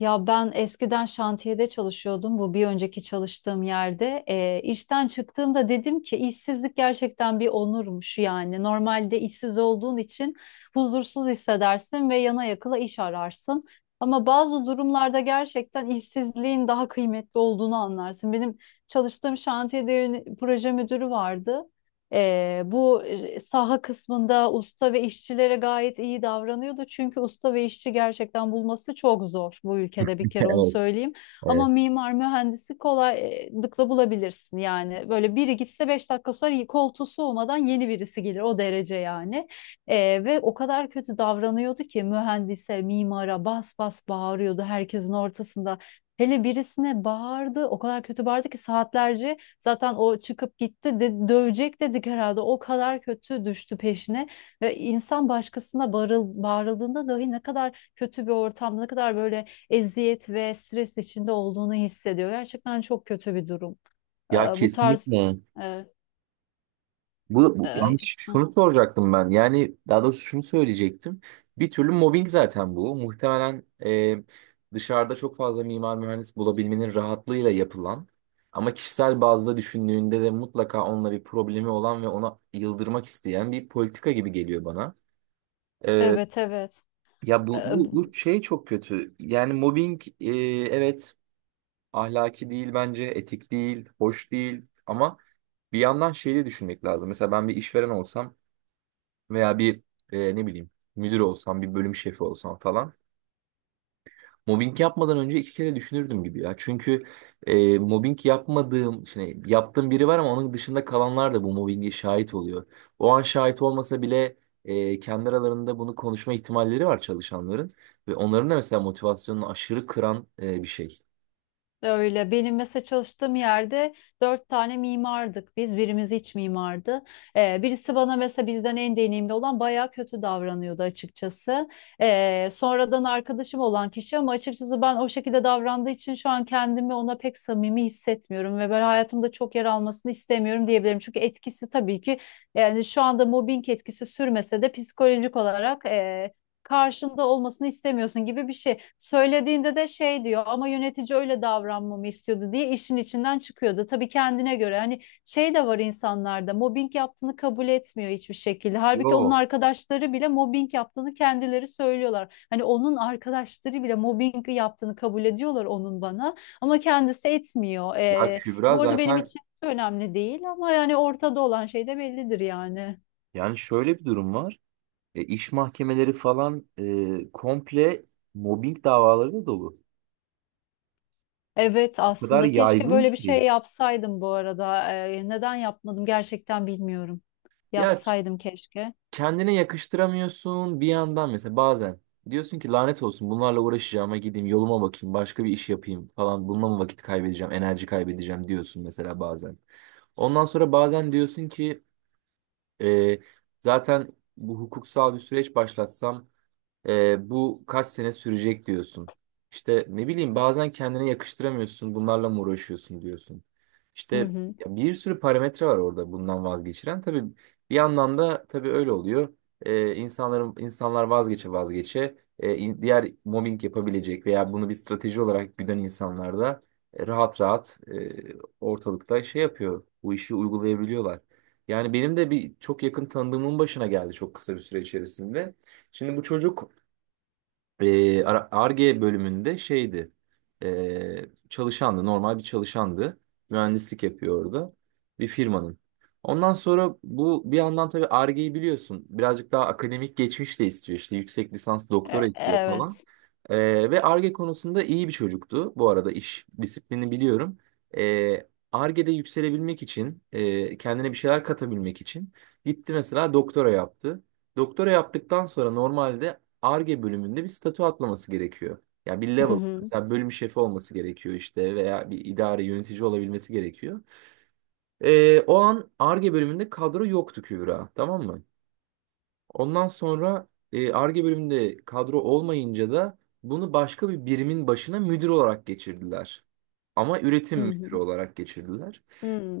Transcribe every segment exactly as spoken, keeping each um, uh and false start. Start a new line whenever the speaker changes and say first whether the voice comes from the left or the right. left: Ya ben eskiden şantiyede çalışıyordum. Bu bir önceki çalıştığım yerde. Eee işten çıktığımda dedim ki işsizlik gerçekten bir onurmuş yani. Normalde işsiz olduğun için huzursuz hissedersin ve yana yakıla iş ararsın. Ama bazı durumlarda gerçekten işsizliğin daha kıymetli olduğunu anlarsın. Benim çalıştığım şantiyede yöne- proje müdürü vardı. Ee, bu e, saha kısmında usta ve işçilere gayet iyi davranıyordu. Çünkü usta ve işçi gerçekten bulması çok zor bu ülkede bir kere onu
right: Evet,
left: söyleyeyim. Ama
right: evet.
left: mimar mühendisi kolaylıkla bulabilirsin yani. Böyle biri gitse beş dakika sonra koltuğu soğumadan yeni birisi gelir o derece yani. Ee, Ve o kadar kötü davranıyordu ki mühendise, mimara bas bas bağırıyordu herkesin ortasında. Hele birisine bağırdı, o kadar kötü bağırdı ki saatlerce. Zaten o çıkıp gitti de, dövecek dedik herhalde. O kadar kötü düştü peşine. Ve insan başkasına bağırıl, bağırıldığında dahi ne kadar kötü bir ortamda, ne kadar böyle eziyet ve stres içinde olduğunu hissediyor. Gerçekten çok kötü bir durum. Ee,
right: Ya
left: Bu tarz...
right: kesinlikle.
left: Ee,
right: Bu, bu
left: e,
right: yani
left: hı.
right: şunu soracaktım ben. Yani daha doğrusu şunu söyleyecektim. Bir türlü mobbing zaten bu. Muhtemelen e, dışarıda çok fazla mimar mühendis bulabilmenin rahatlığıyla yapılan ama kişisel bazda düşündüğünde de mutlaka onunla bir problemi olan ve ona yıldırmak isteyen bir politika gibi geliyor bana. E,
left: Evet, evet.
right: ya bu,
left: Ee,
right: bu, bu şey çok kötü. Yani mobbing e, evet ahlaki değil bence, etik değil, hoş değil ama bir yandan şeyi de düşünmek lazım. Mesela ben bir işveren olsam veya bir e, ne bileyim müdür olsam, bir bölüm şefi olsam falan mobbing yapmadan önce iki kere düşünürdüm gibi ya. Çünkü e, mobbing yapmadığım, şimdi yaptığım biri var ama onun dışında kalanlar da bu mobbinge şahit oluyor. O an şahit olmasa bile e, kendi aralarında bunu konuşma ihtimalleri var çalışanların ve onların da mesela motivasyonunu aşırı kıran e, bir şey.
left: Öyle. Benim mesela çalıştığım yerde dört tane mimardık biz. Birimiz iç mimardı. Ee, birisi bana mesela bizden en deneyimli olan bayağı kötü davranıyordu açıkçası. Ee, sonradan arkadaşım olan kişi ama açıkçası ben o şekilde davrandığı için şu an kendimi ona pek samimi hissetmiyorum ve ben hayatımda çok yer almasını istemiyorum diyebilirim. Çünkü etkisi tabii ki yani şu anda mobbing etkisi sürmese de psikolojik olarak e, karşında olmasını istemiyorsun gibi bir şey. Söylediğinde de şey diyor ama yönetici öyle davranmamı istiyordu diye işin içinden çıkıyordu. Tabii kendine göre hani şey de var insanlarda mobbing yaptığını kabul etmiyor hiçbir şekilde. Halbuki onun
right: Yok.
left: arkadaşları bile mobbing yaptığını kendileri söylüyorlar. Hani onun arkadaşları bile mobbing yaptığını kabul ediyorlar onun bana, ama kendisi etmiyor.
right: Ya
left: Ee,
right: Kübra
left: bu arada benim
right: zaten
left: için önemli değil ama yani ortada olan şey de bellidir yani.
right: yani şöyle bir durum var. E, iş mahkemeleri falan e, komple mobbing davalarıyla dolu.
left: Evet,
right: O kadar
left: aslında keşke
right: yaygın
left: böyle bir şey
right: ki.
left: yapsaydım bu arada. Ee, neden yapmadım gerçekten bilmiyorum.
right: Ya
left: Yapsaydım keşke.
right: kendine yakıştıramıyorsun bir yandan mesela bazen. Diyorsun ki lanet olsun bunlarla uğraşacağıma gideyim yoluma bakayım başka bir iş yapayım falan. Bununla mı vakit kaybedeceğim enerji kaybedeceğim diyorsun mesela bazen. Ondan sonra bazen diyorsun ki e, zaten bu hukuksal bir süreç başlatsam. Ee, bu kaç sene sürecek diyorsun. İşte ne bileyim bazen kendine yakıştıramıyorsun, bunlarla mı uğraşıyorsun diyorsun. İşte
left: Hı hı.
right: ya bir sürü parametre var orada bundan vazgeçiren. Tabii bir yandan da tabii öyle oluyor. Ee, insanların insanlar vazgeçe vazgeçe e, in- diğer mobbing yapabilecek veya bunu bir strateji olarak güden insanlar da e, rahat rahat e, ortalıkta şey yapıyor. Bu işi uygulayabiliyorlar. Yani benim de bir çok yakın tanıdığımın başına geldi çok kısa bir süre içerisinde. Şimdi bu çocuk e, Ar- Ar-Ge bölümünde şeydi. E, çalışandı. Normal bir çalışandı. Mühendislik yapıyor orada. Bir firmanın. Ondan sonra bu bir yandan tabii Ar-Ge'yi biliyorsun. Birazcık daha akademik geçmiş de istiyor. İşte yüksek lisans doktora
left: E-
right: istiyor falan.
left: evet.
right: E, ve Ar-Ge konusunda iyi bir çocuktu. Bu arada iş disiplini biliyorum. E, Ar-Ge'de yükselebilmek için, e, kendine bir şeyler katabilmek için gitti mesela doktora yaptı. Doktora yaptıktan sonra normalde Ar-Ge bölümünde bir statü atlaması gerekiyor. Yani bir
left: Hı
right: level.
left: hı.
right: Mesela bölüm şefi olması gerekiyor işte veya bir idare yönetici olabilmesi gerekiyor. Ee, o an Ar-Ge bölümünde kadro yoktu Kübra. Tamam mı? Ondan sonra e, Ar-Ge bölümünde kadro olmayınca da bunu başka bir birimin başına müdür olarak geçirdiler. Ama üretim
left: Hı
right: müdürü
left: hı.
right: olarak geçirdiler.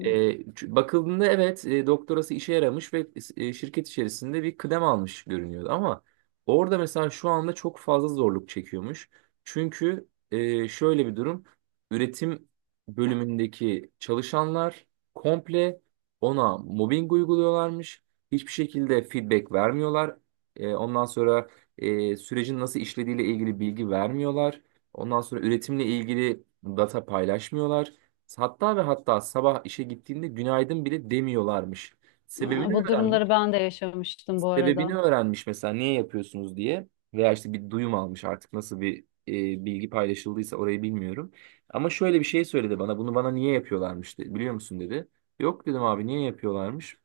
right: E, ç- bakıldığında evet e, doktorası işe yaramış ve e, şirket içerisinde bir kıdem almış görünüyordu. Ama orada mesela şu anda çok fazla zorluk çekiyormuş. Çünkü e, şöyle bir durum. Üretim bölümündeki çalışanlar komple ona mobbing uyguluyorlarmış. Hiçbir şekilde feedback vermiyorlar. E, ondan sonra e, sürecin nasıl işlediğiyle ilgili bilgi vermiyorlar. Ondan sonra üretimle ilgili data paylaşmıyorlar. Hatta ve hatta sabah işe gittiğinde günaydın bile demiyorlarmış. Sebebini
left: Aa, bu
right: öğrenmiş.
left: durumları ben de yaşamıştım bu
right: Sebebini
left: arada.
right: öğrenmiş mesela niye yapıyorsunuz diye. Veya işte bir duyum almış artık nasıl bir e, bilgi paylaşıldıysa orayı bilmiyorum. Ama şöyle bir şey söyledi bana. Bunu bana niye yapıyorlarmış dedi. Biliyor musun dedi. Yok dedim abi niye yapıyorlarmış.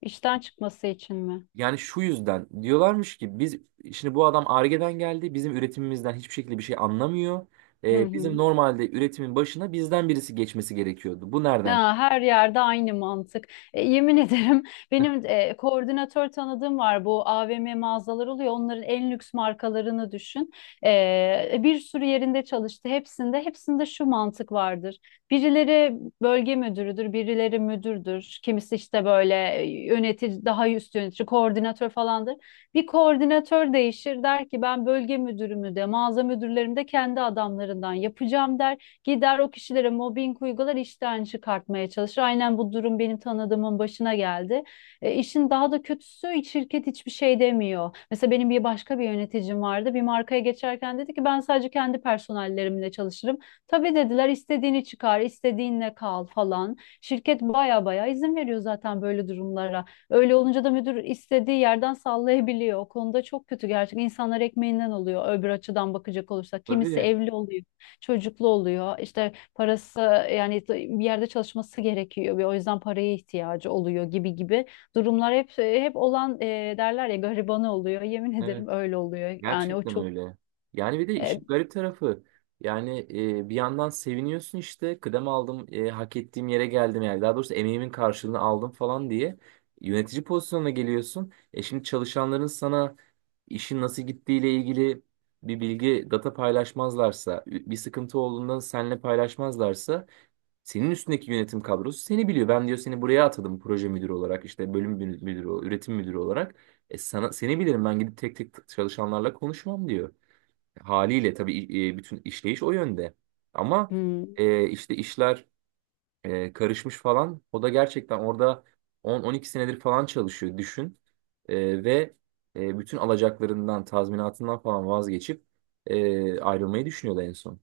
left: İşten çıkması için mi?
right: Yani şu yüzden diyorlarmış ki biz şimdi bu adam Ar-Ge'den geldi bizim üretimimizden hiçbir şekilde bir şey anlamıyor.
left: Hı
right: Ee, bizim
left: hı.
right: normalde üretimin başına bizden birisi geçmesi gerekiyordu. Bu nereden?
left: Ya, her yerde aynı mantık. E, yemin ederim benim e, koordinatör tanıdığım var. Bu AVM mağazalar oluyor. Onların en lüks markalarını düşün. E, bir sürü yerinde çalıştı. Hepsinde, hepsinde şu mantık vardır. Birileri bölge müdürüdür, birileri müdürdür. Kimisi işte böyle e, yönetici, daha üst yönetici, koordinatör falandır. Bir koordinatör değişir der ki ben bölge müdürümü de mağaza müdürlerimi de kendi adamlarından yapacağım der. Gider o kişilere mobbing uygular, işten çıkartmaya çalışır. Aynen bu durum benim tanıdığımın başına geldi. E, işin daha da kötüsü şirket hiçbir şey demiyor. Mesela benim bir başka bir yöneticim vardı. Bir markaya geçerken dedi ki ben sadece kendi personellerimle çalışırım. Tabii dediler istediğini çıkar, istediğinle kal falan. Şirket baya baya izin veriyor zaten böyle durumlara. Öyle olunca da müdür istediği yerden sallayabiliyor. O konuda çok kötü gerçekten. İnsanlar ekmeğinden oluyor öbür açıdan bakacak olursak. Kimisi
right: Tabii.
left: evli oluyor, çocuklu oluyor. İşte parası, yani bir yerde çalışması gerekiyor ve o yüzden paraya ihtiyacı oluyor gibi gibi durumlar hep hep olan, e, derler ya garibanı oluyor. Yemin
right: Evet.
left: ederim öyle oluyor. Yani o
right: Gerçekten
left: çok
right: öyle. Yani bir de
left: e,
right: işin garip tarafı yani e, bir yandan seviniyorsun işte kıdem aldım, e, hak ettiğim yere geldim yani daha doğrusu emeğimin karşılığını aldım falan diye yönetici pozisyonuna geliyorsun. E şimdi çalışanların sana işin nasıl gittiğiyle ilgili bir bilgi data paylaşmazlarsa bir sıkıntı olduğunda seninle paylaşmazlarsa senin üstündeki yönetim kadrosu seni biliyor. Ben diyor seni buraya atadım proje müdürü olarak, işte bölüm mü- müdürü, üretim müdürü olarak. E sana, seni bilirim ben gidip tek tek çalışanlarla konuşmam diyor. Haliyle tabii e, bütün işleyiş o yönde. Ama
left: hmm,
right: e, işte işler e, karışmış falan. O da gerçekten orada on on iki senedir falan çalışıyor düşün. E, ve e, bütün alacaklarından, tazminatından falan vazgeçip e, ayrılmayı düşünüyordu en son.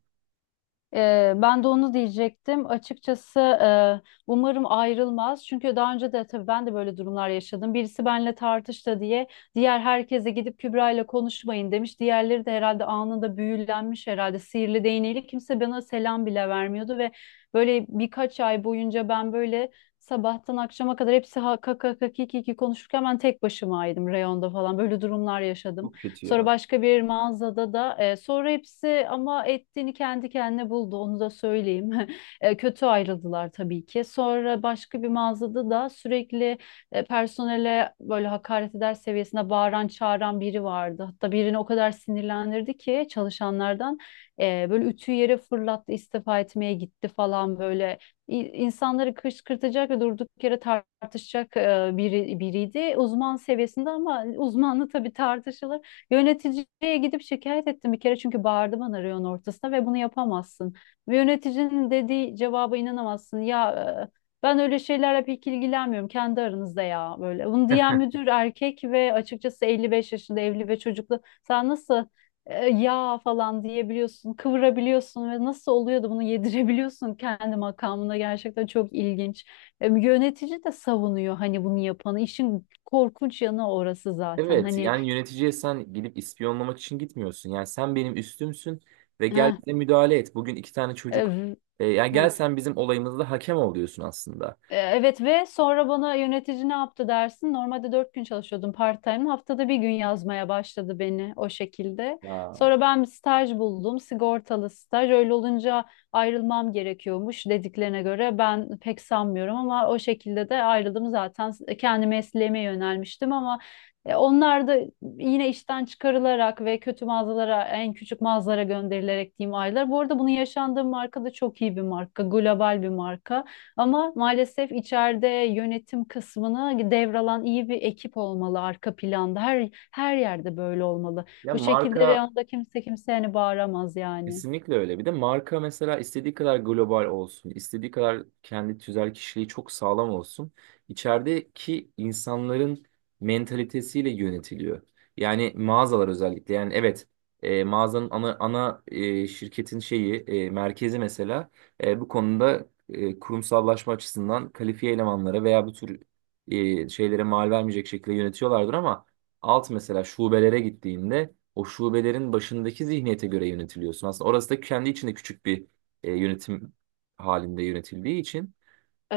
left: Ee, ben de onu diyecektim. Açıkçası e, umarım ayrılmaz. Çünkü daha önce de tabii ben de böyle durumlar yaşadım. Birisi benimle tartıştı diye diğer herkese gidip Kübra ile konuşmayın demiş. Diğerleri de herhalde anında büyülenmiş herhalde sihirli değneğiyle kimse bana selam bile vermiyordu ve böyle birkaç ay boyunca ben böyle sabahtan akşama kadar hepsi ha kaka kaki kiki konuşurken ben tek başımaydım reyonda falan böyle durumlar yaşadım.
right: Çok kötü
left: Sonra
right: ya.
left: başka bir mağazada da e, sonra hepsi ama ettiğini kendi kendine buldu onu da söyleyeyim. E, kötü ayrıldılar tabii ki. Sonra başka bir mağazada da sürekli e, personele böyle hakaret eder seviyesinde bağıran çağıran biri vardı. Hatta birini o kadar sinirlendirdi ki çalışanlardan e, böyle ütüyü yere fırlattı istifa etmeye gitti falan böyle. İ- insanları kışkırtacak ve durduk yere tartışacak e, biri, biriydi. Uzman seviyesinde ama uzmanlı tabii tartışılır. Yöneticiye gidip şikayet ettim bir kere çünkü bağırdı bana reyon ortasında ve bunu yapamazsın. Ve yöneticinin dediği cevaba inanamazsın. Ya, e, ben öyle şeylerle pek ilgilenmiyorum kendi aranızda ya böyle. Bunu diyen müdür erkek ve açıkçası elli beş yaşında evli ve çocuklu. Sen nasıl e, ya falan diyebiliyorsun, kıvırabiliyorsun ve nasıl oluyor da bunu yedirebiliyorsun kendi makamına, gerçekten çok ilginç. E, Yönetici de savunuyor hani bunu yapanı. İşin korkunç yanı orası zaten.
right: Evet
left: Hani
right: yani yöneticiye sen gidip ispiyonlamak için gitmiyorsun. Yani sen benim üstümsün ve gel
left: eh,
right: bize müdahale et. Bugün iki tane çocuk
left: Ev,
right: e, yani gel
left: ha.
right: sen bizim olayımızda hakem ol diyorsun aslında.
left: E, Evet ve sonra bana yönetici ne yaptı dersin? Normalde dört gün çalışıyordum part-time. Haftada bir gün yazmaya başladı beni o şekilde.
right: Ya,
left: Sonra ben bir staj buldum. Sigortalı staj. Öyle olunca ayrılmam gerekiyormuş dediklerine göre. Ben pek sanmıyorum ama o şekilde de ayrıldım zaten. Kendi mesleğime yönelmiştim ama e, onlar da yine işten çıkarılarak ve kötü mağazalara, en küçük mağazalara gönderilerek diyeyim aylar. Bu arada bunu yaşandığım marka da çok iyi bir marka. Global bir marka. Ama maalesef içeride yönetim kısmını devralan iyi bir ekip olmalı arka planda. Her her yerde böyle olmalı.
right: ya
left: Bu şekilde
right: marka
left: reyonda kimse kimseye hani bağıramaz yani.
right: kesinlikle öyle. Bir de marka mesela istediği kadar global olsun, istediği kadar kendi tüzel kişiliği çok sağlam olsun. İçerideki insanların mentalitesiyle yönetiliyor. Yani mağazalar özellikle. Yani evet e, mağazanın ana, ana e, şirketin şeyi e, merkezi mesela e, bu konuda e, kurumsallaşma açısından kalifiye elemanlara veya bu tür e, şeylere mal vermeyecek şekilde yönetiyorlardır ama alt mesela şubelere gittiğinde o şubelerin başındaki zihniyete göre yönetiliyorsun. Aslında orası da kendi içinde küçük bir e, yönetim halinde yönetildiği için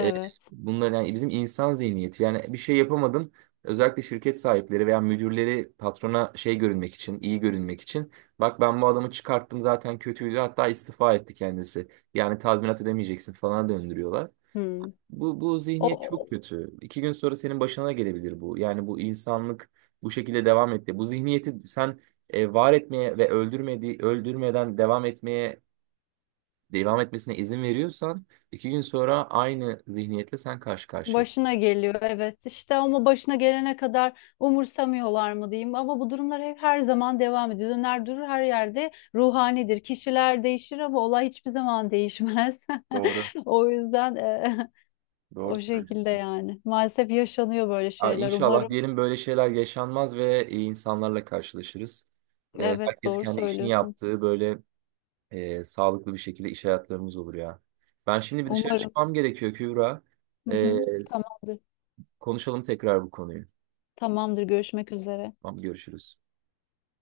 right: e, bunlar yani bizim insan zihniyeti yani bir şey yapamadın özellikle şirket sahipleri veya müdürleri patrona şey görünmek için iyi görünmek için bak ben bu adamı çıkarttım zaten kötüydü hatta istifa etti kendisi yani tazminat ödemeyeceksin falan döndürüyorlar.
left: Hmm.
right: Bu, bu
left: O
right: zihniyet çok
left: o-
right: kötü. İki gün sonra senin başına gelebilir bu. Yani bu insanlık bu şekilde devam etti. Bu zihniyeti sen e, var etmeye ve öldürmedi, öldürmeden devam etmeye devam etmesine izin veriyorsan iki gün sonra aynı zihniyetle sen karşı karşıya.
left: Başına geliyor evet işte, ama başına gelene kadar umursamıyorlar mı diyeyim, ama bu durumlar hep her zaman devam ediyor. Döner durur her yerde ruhanidir. Kişiler değişir ama olay hiçbir zaman değişmez.
right: Doğru.
left: O yüzden e,
right: Doğru
left: o şekilde
right: söylüyorsun.
left: yani. Maalesef yaşanıyor böyle
right: Aa,
left: şeyler.
right: İnşallah
left: Umarım.
right: diyelim böyle şeyler yaşanmaz ve iyi insanlarla karşılaşırız. E,
left: Evet
right: herkes
left: doğru
right: kendi işini
left: söylüyorsun.
right: yaptığı böyle e, sağlıklı bir şekilde iş hayatlarımız olur ya. Ben şimdi bir dışarı
left: Umarım.
right: çıkmam gerekiyor Kübra.
left: Hı
right: E,
left: hı.
right: s-
left: Tamamdır.
right: konuşalım tekrar bu konuyu.
left: Tamamdır. Görüşmek üzere.
right: Tamam, görüşürüz.